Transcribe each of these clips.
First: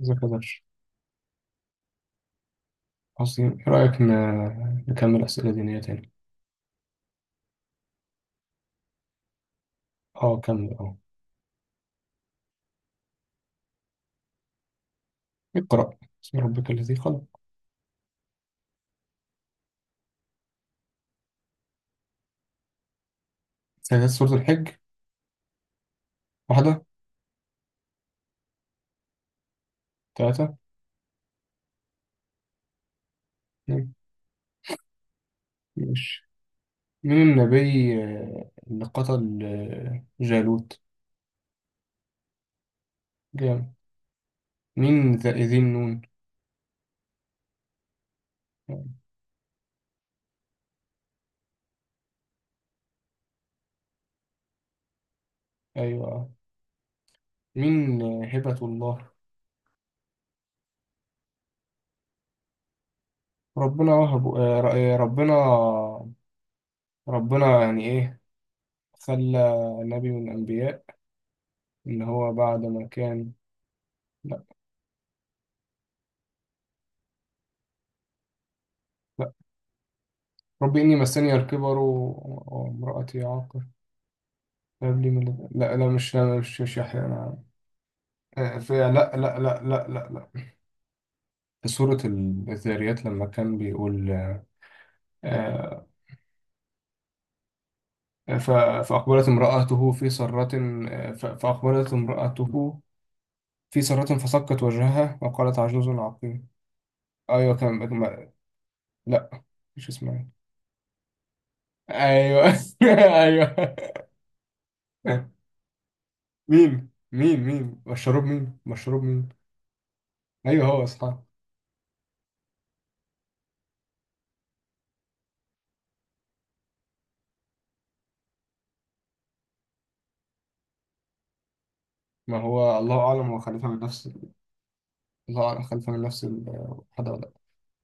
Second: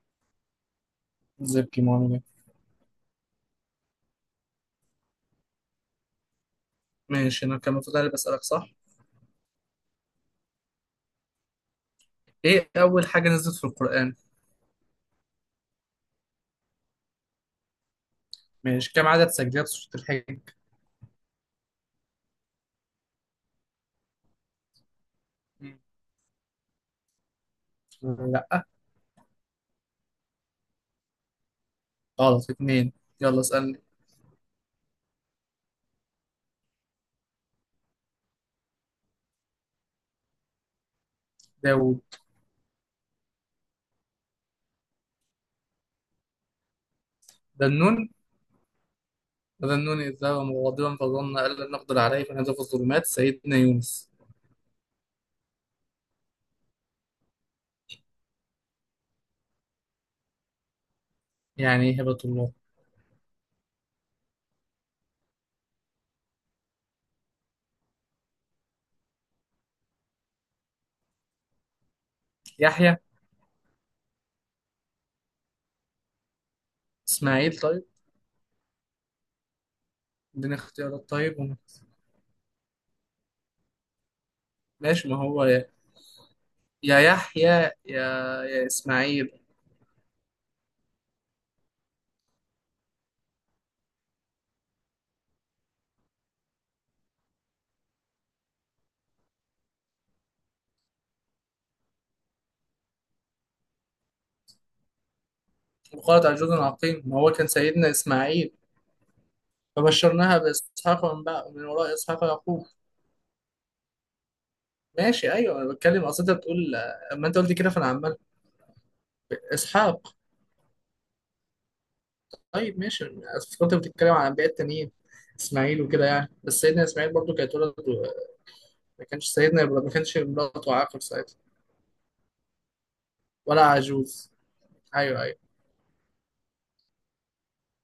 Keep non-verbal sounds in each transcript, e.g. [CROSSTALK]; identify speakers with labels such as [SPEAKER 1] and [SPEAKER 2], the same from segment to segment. [SPEAKER 1] إذا كدرش
[SPEAKER 2] زبكي معاملة.
[SPEAKER 1] أصلي، إيه رأيك نكمل أسئلة دينية تاني؟
[SPEAKER 2] ماشي، انا كان المفروض بسألك. صح،
[SPEAKER 1] أه، كمل أه.
[SPEAKER 2] ايه اول حاجة نزلت في القرآن.
[SPEAKER 1] اقرأ بسم ربك الذي خلق.
[SPEAKER 2] ماشي، كم عدد سجدات سورة الحج؟
[SPEAKER 1] سيدات سورة الحج
[SPEAKER 2] مم.
[SPEAKER 1] واحدة،
[SPEAKER 2] لا،
[SPEAKER 1] ثلاثة،
[SPEAKER 2] غلط، اتنين. يلا اسألني.
[SPEAKER 1] اتنين. ماشي، مين النبي اللي قتل جالوت؟
[SPEAKER 2] داوود.
[SPEAKER 1] جامد. مين ذا ذي النون؟
[SPEAKER 2] ذنون. وذنون إذ ذهب مغاضبا فظن أن لن نقدر عليه فنادى في الظلمات، سيدنا يونس.
[SPEAKER 1] أيوة. مين هبة الله؟
[SPEAKER 2] يعني إيه هبة الله؟
[SPEAKER 1] ربنا وهب ربنا. ربنا يعني إيه، خلى نبي من الأنبياء، إن هو بعد ما
[SPEAKER 2] يحيى،
[SPEAKER 1] كان.
[SPEAKER 2] إسماعيل؟ طيب
[SPEAKER 1] لا،
[SPEAKER 2] اديني
[SPEAKER 1] رب إني
[SPEAKER 2] اختيارات
[SPEAKER 1] مسني
[SPEAKER 2] طيب
[SPEAKER 1] الكبر وامرأتي عاقر، فهب
[SPEAKER 2] ماشي.
[SPEAKER 1] لي
[SPEAKER 2] ما
[SPEAKER 1] من
[SPEAKER 2] هو
[SPEAKER 1] لدن-
[SPEAKER 2] يا,
[SPEAKER 1] لا لا، مش
[SPEAKER 2] يا
[SPEAKER 1] يحيى أنا.
[SPEAKER 2] يحيى، يا يا
[SPEAKER 1] في، لا لا
[SPEAKER 2] إسماعيل.
[SPEAKER 1] لا لا، لا لا، في سورة الذاريات لما كان بيقول آه، ف- فأقبلت امرأته في سرة. فأقبلت امرأته في سرة فصكت وجهها وقالت عجوز
[SPEAKER 2] وقالت
[SPEAKER 1] عقيم.
[SPEAKER 2] عجوز عقيم، ما هو كان
[SPEAKER 1] أيوة، كان
[SPEAKER 2] سيدنا إسماعيل.
[SPEAKER 1] لا، مش اسمها.
[SPEAKER 2] فبشرناها باسحاق، ومن بقى من وراء اسحاق
[SPEAKER 1] أيوة
[SPEAKER 2] يعقوب.
[SPEAKER 1] [LAUGHS]
[SPEAKER 2] ماشي،
[SPEAKER 1] أيوة.
[SPEAKER 2] ايوه انا بتكلم اصل انت بتقول.
[SPEAKER 1] مين
[SPEAKER 2] اما انت
[SPEAKER 1] مين
[SPEAKER 2] قلت كده
[SPEAKER 1] مين
[SPEAKER 2] فانا عمال.
[SPEAKER 1] مشروب مين مشروب مين.
[SPEAKER 2] اسحاق.
[SPEAKER 1] أيوة، هو أصحاب.
[SPEAKER 2] طيب ماشي، أصل كنت بتتكلم عن انبياء التانيين، اسماعيل وكده يعني. بس سيدنا اسماعيل برضو كانت ولد ما كانش سيدنا ابراهيم، ما كانش مراته عاقر ساعتها،
[SPEAKER 1] ما هو الله أعلم، هو
[SPEAKER 2] ولا
[SPEAKER 1] خليفة من نفس.
[SPEAKER 2] عجوز. ايوه ايوه.
[SPEAKER 1] الله أعلم، خليفة من نفس الحد ولا لأ.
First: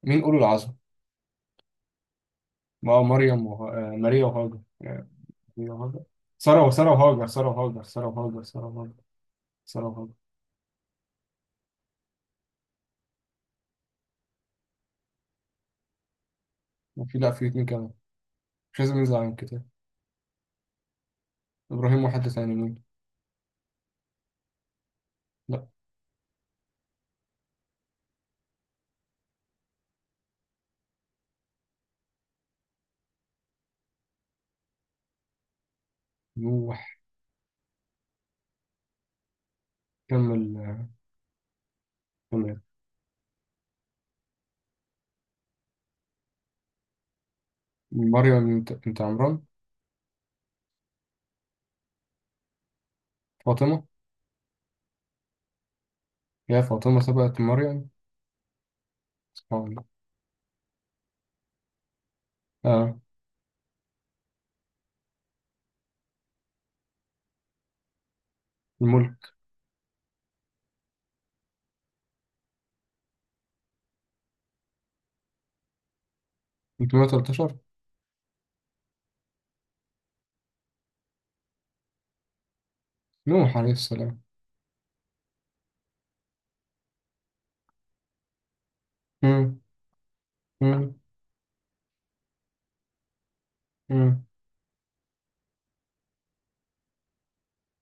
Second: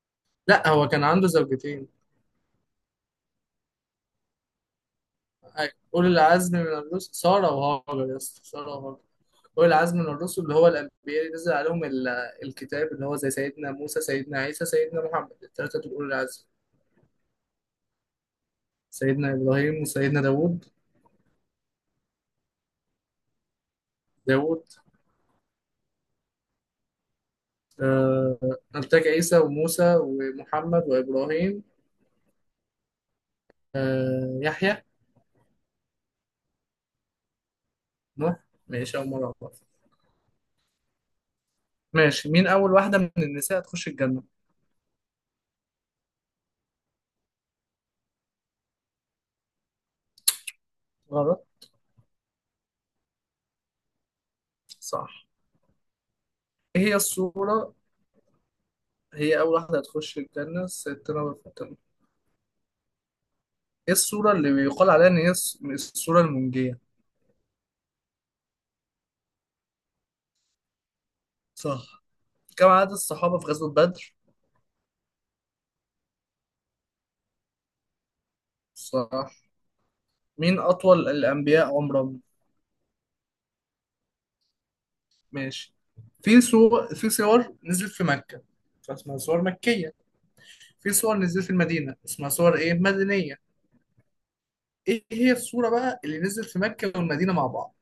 [SPEAKER 1] مين أولو
[SPEAKER 2] لا،
[SPEAKER 1] العزم؟
[SPEAKER 2] هو كان عنده زوجتين.
[SPEAKER 1] ما هو مريم وه... آه، ماريا وهاجر
[SPEAKER 2] أيوة.
[SPEAKER 1] ماريا وهاجر.
[SPEAKER 2] اولي العزم
[SPEAKER 1] سارة،
[SPEAKER 2] من
[SPEAKER 1] وسارة
[SPEAKER 2] الرسل
[SPEAKER 1] وهاجر، سارة
[SPEAKER 2] ساره
[SPEAKER 1] وهاجر، سارة
[SPEAKER 2] وهاجر، يا اسطى،
[SPEAKER 1] وهاجر، سارة
[SPEAKER 2] ساره
[SPEAKER 1] وهاجر،
[SPEAKER 2] وهاجر. أولي
[SPEAKER 1] سارة
[SPEAKER 2] العزم من
[SPEAKER 1] وهاجر.
[SPEAKER 2] الرسل اللي هو الأنبياء اللي نزل عليهم الكتاب، اللي هو زي سيدنا موسى، سيدنا عيسى، سيدنا محمد. التلاتة دول أولي العزم.
[SPEAKER 1] وفي، لأ، في اتنين كمان. مش لازم ننزل عن
[SPEAKER 2] سيدنا
[SPEAKER 1] الكتاب.
[SPEAKER 2] إبراهيم وسيدنا داوود.
[SPEAKER 1] إبراهيم وحد تاني مين؟
[SPEAKER 2] داوود.
[SPEAKER 1] لأ،
[SPEAKER 2] آه نبتك عيسى وموسى ومحمد وإبراهيم، يحيى،
[SPEAKER 1] نوح.
[SPEAKER 2] نوح. ماشي، أول مرة أعرف.
[SPEAKER 1] كمل،
[SPEAKER 2] ماشي، مين
[SPEAKER 1] كمل.
[SPEAKER 2] أول واحدة من النساء هتخش الجنة؟
[SPEAKER 1] مريم بنت عمران.
[SPEAKER 2] غلط.
[SPEAKER 1] فاطمة.
[SPEAKER 2] صح.
[SPEAKER 1] يا
[SPEAKER 2] إيه هي
[SPEAKER 1] فاطمة سبقت
[SPEAKER 2] الصورة.
[SPEAKER 1] مريم؟
[SPEAKER 2] هي أول
[SPEAKER 1] سبحان
[SPEAKER 2] واحدة
[SPEAKER 1] الله.
[SPEAKER 2] هتخش الجنة، سيدنا فاطمة.
[SPEAKER 1] آه،
[SPEAKER 2] إيه الصورة اللي بيقال عليها إن هي الصورة المنجية؟
[SPEAKER 1] الملك.
[SPEAKER 2] صح. كم عدد الصحابة في غزوة بدر؟
[SPEAKER 1] 313.
[SPEAKER 2] صح. مين أطول الأنبياء عمرا؟
[SPEAKER 1] نوح عليه السلام.
[SPEAKER 2] ماشي. في صور نزلت في مكة، فاسمها صور
[SPEAKER 1] مم.
[SPEAKER 2] مكية. في
[SPEAKER 1] مم.
[SPEAKER 2] صور نزلت في المدينة اسمها صور إيه مدنية.
[SPEAKER 1] مم.
[SPEAKER 2] إيه هي الصورة بقى اللي نزلت في مكة والمدينة مع بعض؟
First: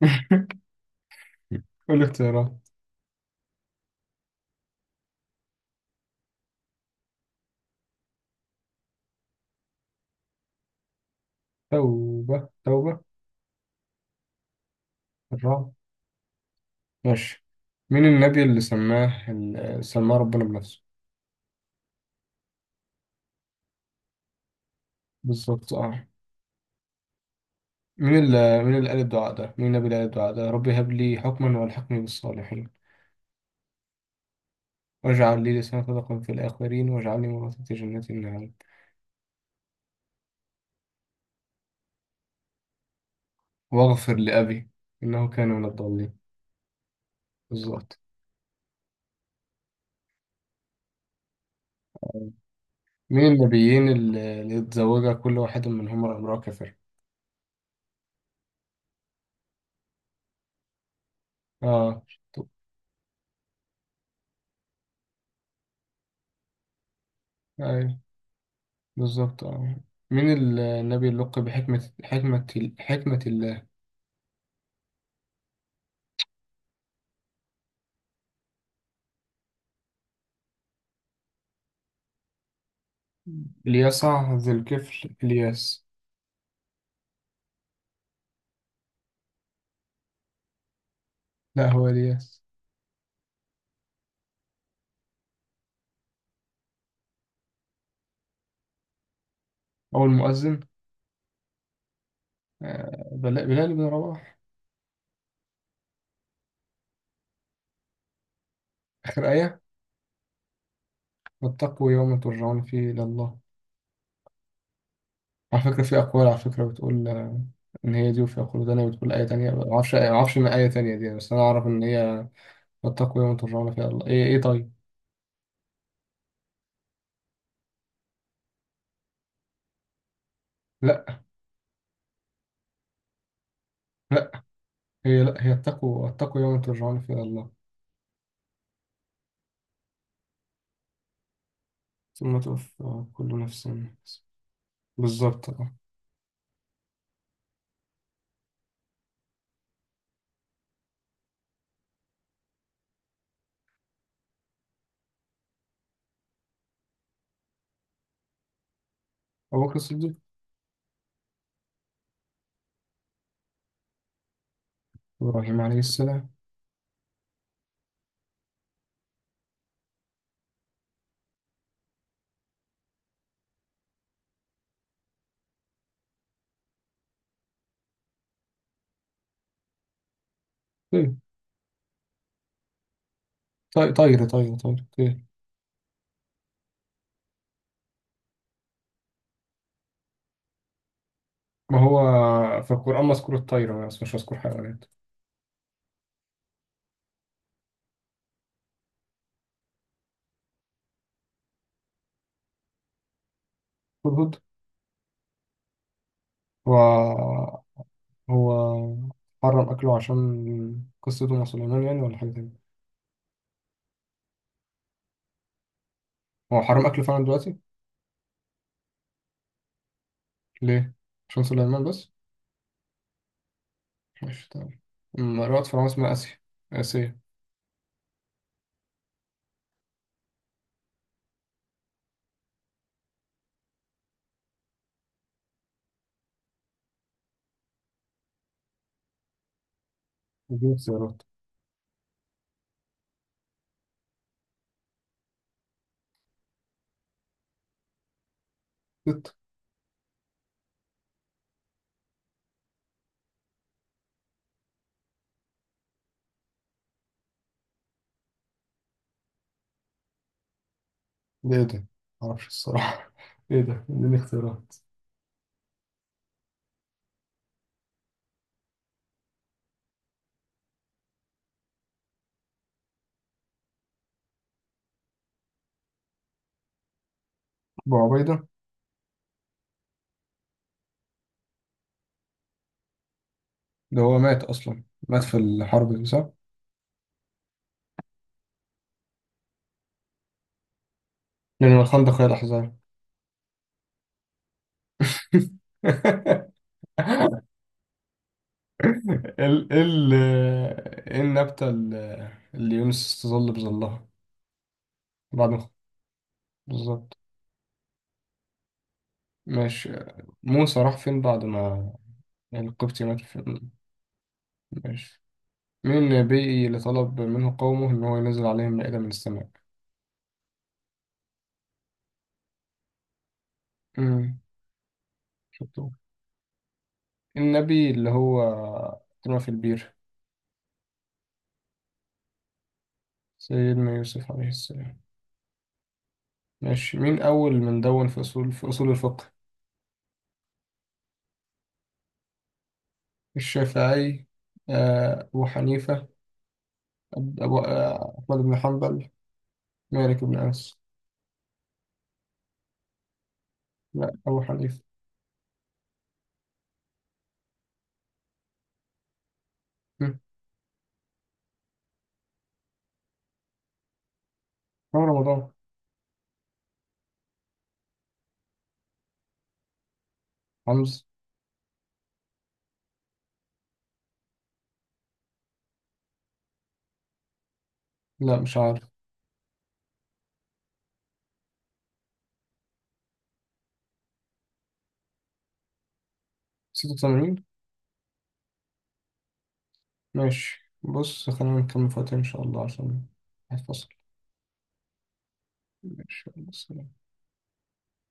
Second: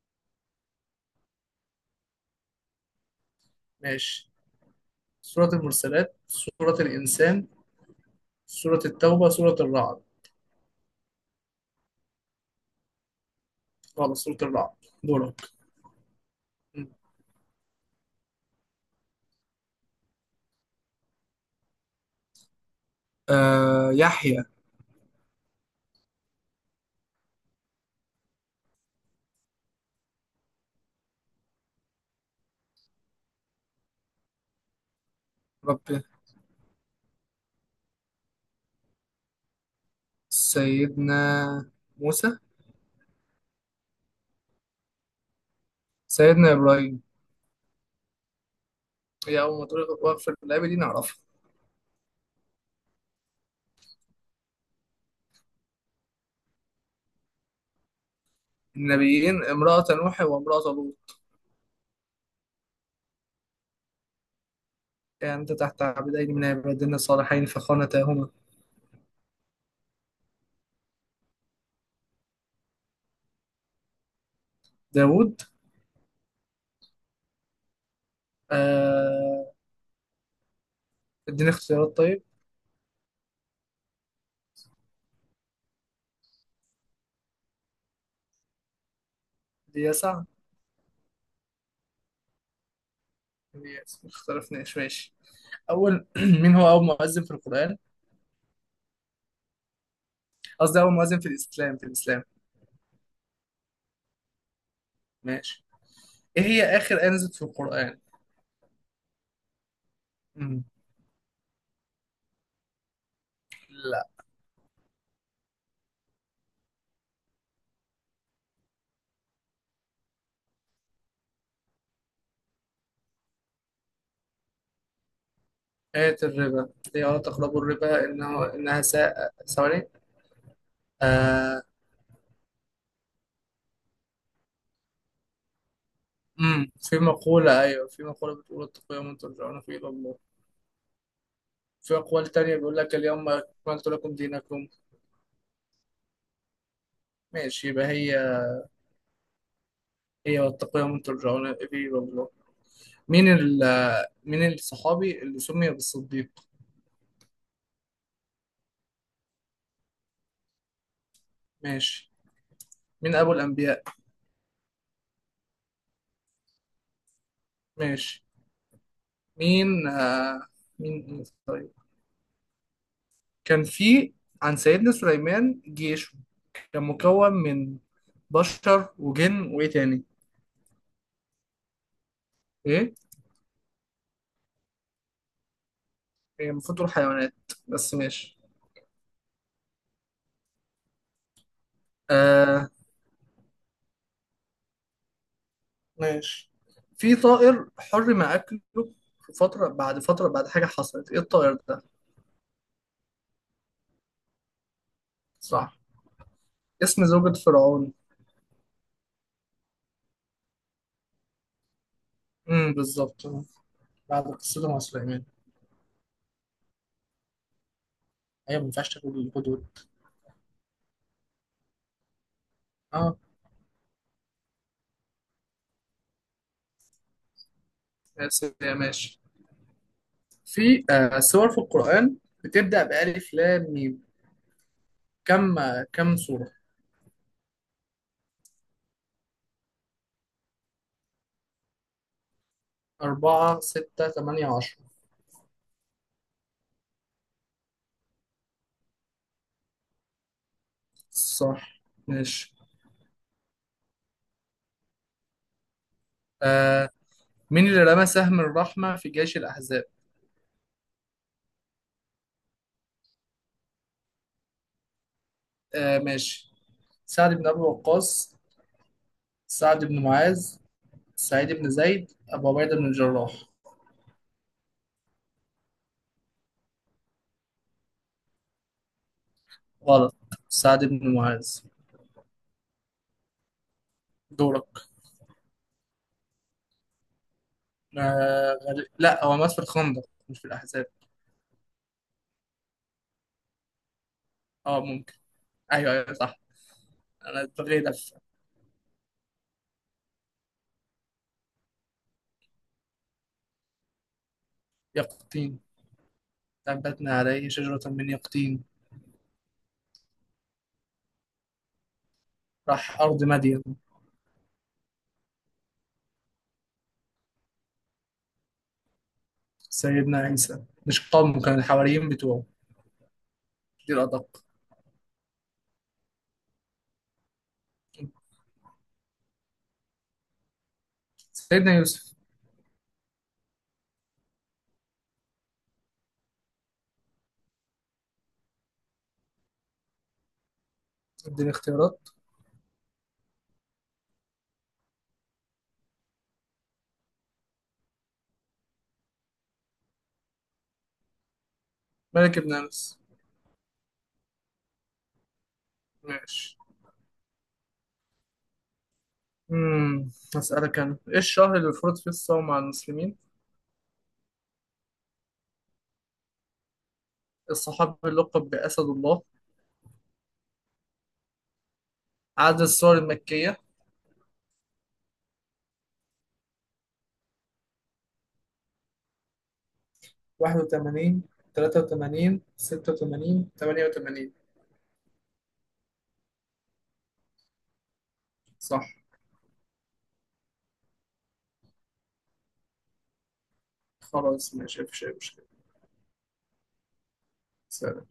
[SPEAKER 1] [LAUGHS] كل اختيارات.
[SPEAKER 2] ماشي، سورة المرسلات، سورة الإنسان، سورة التوبة، سورة الرعد.
[SPEAKER 1] توبة، توبة.
[SPEAKER 2] خلاص، سورة الرعد. دورك.
[SPEAKER 1] الرعد. ماشي، مين النبي اللي سماه، اللي سماه ربنا بنفسه؟
[SPEAKER 2] يحيى.
[SPEAKER 1] بالظبط اه. مين اللي قال الدعاء ده، مين النبي اللي قال الدعاء ده؟ ربي هب لي حكما والحقني بالصالحين، واجعل لي لسان
[SPEAKER 2] ربي،
[SPEAKER 1] صدق في الآخرين، واجعلني ورثة جنة النعيم،
[SPEAKER 2] سيدنا، موسى.
[SPEAKER 1] واغفر لأبي إنه كان من الضالين.
[SPEAKER 2] سيدنا إبراهيم.
[SPEAKER 1] بالظبط.
[SPEAKER 2] هي أول ما تقول وقف، اللعيبة دي نعرفها.
[SPEAKER 1] مين النبيين اللي اتزوجها كل واحد منهم امرأة كافرة؟
[SPEAKER 2] النبيين امرأة نوح وامرأة لوط.
[SPEAKER 1] اه. طب.
[SPEAKER 2] كانت تحت عبدين من عبادنا الصالحين
[SPEAKER 1] أيوة،
[SPEAKER 2] فخانتاهما.
[SPEAKER 1] بالظبط اه. مين النبي اللي لقب بحكمة، حكمة، حكمة؟
[SPEAKER 2] داود. آه، اديني اختيارات طيب.
[SPEAKER 1] اليسع، ذي الكفل، الياس.
[SPEAKER 2] ليسع.
[SPEAKER 1] لا، هو الياس.
[SPEAKER 2] ليسع، ما اختلفناش. ماشي، أول [CLEARS THROAT] مين هو أول مؤذن في القرآن.
[SPEAKER 1] أو المؤذن؟
[SPEAKER 2] قصدي أول مؤذن في الإسلام، في الإسلام.
[SPEAKER 1] بلال بن رباح.
[SPEAKER 2] ماشي، إيه هي آخر آية نزلت في القرآن؟
[SPEAKER 1] آخر آية
[SPEAKER 2] مم.
[SPEAKER 1] واتقوا يوم ترجعون فيه إلى الله.
[SPEAKER 2] لا.
[SPEAKER 1] على فكرة، في أقوال على فكرة بتقول إن هي دي، وفي أقوال تانية بتقول آية تانية، معرفش، معرفش من آية تانية دي، بس أنا أعرف إن هي واتقوا يوم ترجعون فيه إلى الله، إيه، إيه، طيب.
[SPEAKER 2] آية الربا، هي ولا تقربوا الربا، إنها ساء. ثواني.
[SPEAKER 1] لا.
[SPEAKER 2] آه.
[SPEAKER 1] لا لا هي اتقوا يوم
[SPEAKER 2] مم. في
[SPEAKER 1] ترجعون فيه إلى الله،
[SPEAKER 2] مقولة، أيوة، في مقولة بتقول اتقوا يوما ترجعون فيه إلى الله. في أقوال
[SPEAKER 1] ثم
[SPEAKER 2] تانية بيقول لك
[SPEAKER 1] توفى
[SPEAKER 2] اليوم
[SPEAKER 1] كل نفس
[SPEAKER 2] أكملت
[SPEAKER 1] ما
[SPEAKER 2] لكم
[SPEAKER 1] كسبت.
[SPEAKER 2] دينكم.
[SPEAKER 1] بالظبط آه.
[SPEAKER 2] ماشي، يبقى هي. هي واتقوا يوم ترجعون إليه إلى الله. مين ال مين الصحابي اللي سمي بالصديق؟
[SPEAKER 1] أبو بكر الصديق.
[SPEAKER 2] ماشي. مين أبو الأنبياء؟
[SPEAKER 1] إبراهيم عليه السلام.
[SPEAKER 2] ماشي. مين آه مين مين- طيب، كان في عن سيدنا سليمان جيش، كان مكون من بشر وجن وإيه تاني؟
[SPEAKER 1] طيب،
[SPEAKER 2] إيه.
[SPEAKER 1] طير طير.
[SPEAKER 2] هي المفروض تقول حيوانات، بس ماشي.
[SPEAKER 1] ما هو
[SPEAKER 2] آه.
[SPEAKER 1] في القرآن مذكور الطير بس، مش مذكور حيوانات.
[SPEAKER 2] ماشي. في طائر حرم أكله في فترة بعد حاجة حصلت، إيه الطائر ده؟
[SPEAKER 1] هدهد.
[SPEAKER 2] صح.
[SPEAKER 1] هو.
[SPEAKER 2] اسم زوجة فرعون.
[SPEAKER 1] هو حرم أكله عشان قصته مع سليمان يعني، ولا حاجة تانية؟
[SPEAKER 2] بالظبط، بعد قصته مع سليمان.
[SPEAKER 1] هو حرم أكله فعلا دلوقتي.
[SPEAKER 2] أيوة، ما ينفعش تاكل الهدود.
[SPEAKER 1] ليه؟ عشان سليمان بس؟
[SPEAKER 2] اه.
[SPEAKER 1] ماشي، تمام. أم رأت فرعون اسمها آسيا، آسيا.
[SPEAKER 2] بس ماشي. في سور في القرآن بتبدأ بألف لام ميم، كم سورة؟
[SPEAKER 1] اديني اختيارات.
[SPEAKER 2] أربعة، ستة، تمانية، عشرة.
[SPEAKER 1] ست.
[SPEAKER 2] صح. ماشي. آه، مين اللي رمى سهم الرحمة في جيش الأحزاب؟
[SPEAKER 1] ده ايه ده؟ معرفش الصراحة [LAUGHS] ايه ده؟ اديني اختيارات.
[SPEAKER 2] آه ماشي، سعد بن أبي وقاص، سعد بن معاذ، سعيد بن زيد، أبو عبيدة بن الجراح.
[SPEAKER 1] أبو عبيدة.
[SPEAKER 2] غلط. سعد بن معاذ.
[SPEAKER 1] ده هو مات
[SPEAKER 2] دورك.
[SPEAKER 1] أصلا، مات في الحرب دي صح؟
[SPEAKER 2] غريب. لا، هو مات في الخندق، مش في الأحزاب.
[SPEAKER 1] لأن الخندق هي الأحزاب.
[SPEAKER 2] اه ممكن. أيوه أيوه صح.
[SPEAKER 1] [LAUGHS]
[SPEAKER 2] أنا اتبغيت في.
[SPEAKER 1] ال ال ايه النبتة اللي يونس استظل بظلها بعد
[SPEAKER 2] يقطين.
[SPEAKER 1] ما؟
[SPEAKER 2] نبتنا
[SPEAKER 1] بالظبط.
[SPEAKER 2] عليه شجرة من يقطين.
[SPEAKER 1] ماشي. موسى راح فين بعد ما
[SPEAKER 2] راح
[SPEAKER 1] القبطي مات،
[SPEAKER 2] أرض مدين.
[SPEAKER 1] فين؟ ماشي، مين النبي اللي طلب منه قومه إن هو ينزل عليهم مائدة من السماء؟
[SPEAKER 2] سيدنا عيسى، مش قوم، كان الحواريين بتوعه، دي
[SPEAKER 1] امم،
[SPEAKER 2] الأدق.
[SPEAKER 1] شطور. النبي اللي هو اترمى في البير؟
[SPEAKER 2] سيدنا يوسف.
[SPEAKER 1] سيدنا يوسف عليه السلام. ماشي، مين أول من دون في أصول الفقه؟
[SPEAKER 2] اديني اختيارات.
[SPEAKER 1] الشافعي، أبو حنيفة، أبو أحمد بن حنبل، مالك بن أنس.
[SPEAKER 2] ملك بن أنس.
[SPEAKER 1] لا، أبو حنيفة.
[SPEAKER 2] ماشي. امم.
[SPEAKER 1] مم.
[SPEAKER 2] هسألك أنا، إيه الشهر اللي فرض فيه الصوم على المسلمين.
[SPEAKER 1] هو رمضان.
[SPEAKER 2] الصحابي اللقب بأسد الله.
[SPEAKER 1] حمزة.
[SPEAKER 2] عدد السور المكية.
[SPEAKER 1] لا، مش عارف.
[SPEAKER 2] 81، 83، 86، 88.
[SPEAKER 1] 86.
[SPEAKER 2] صح.
[SPEAKER 1] ماشي، بص، خلينا نكمل فاتن إن شاء الله، عشان هتفصل.
[SPEAKER 2] خلاص ماشي، مفيش أي مشكلة.
[SPEAKER 1] ماشي، يلا، سلام.
[SPEAKER 2] سلام.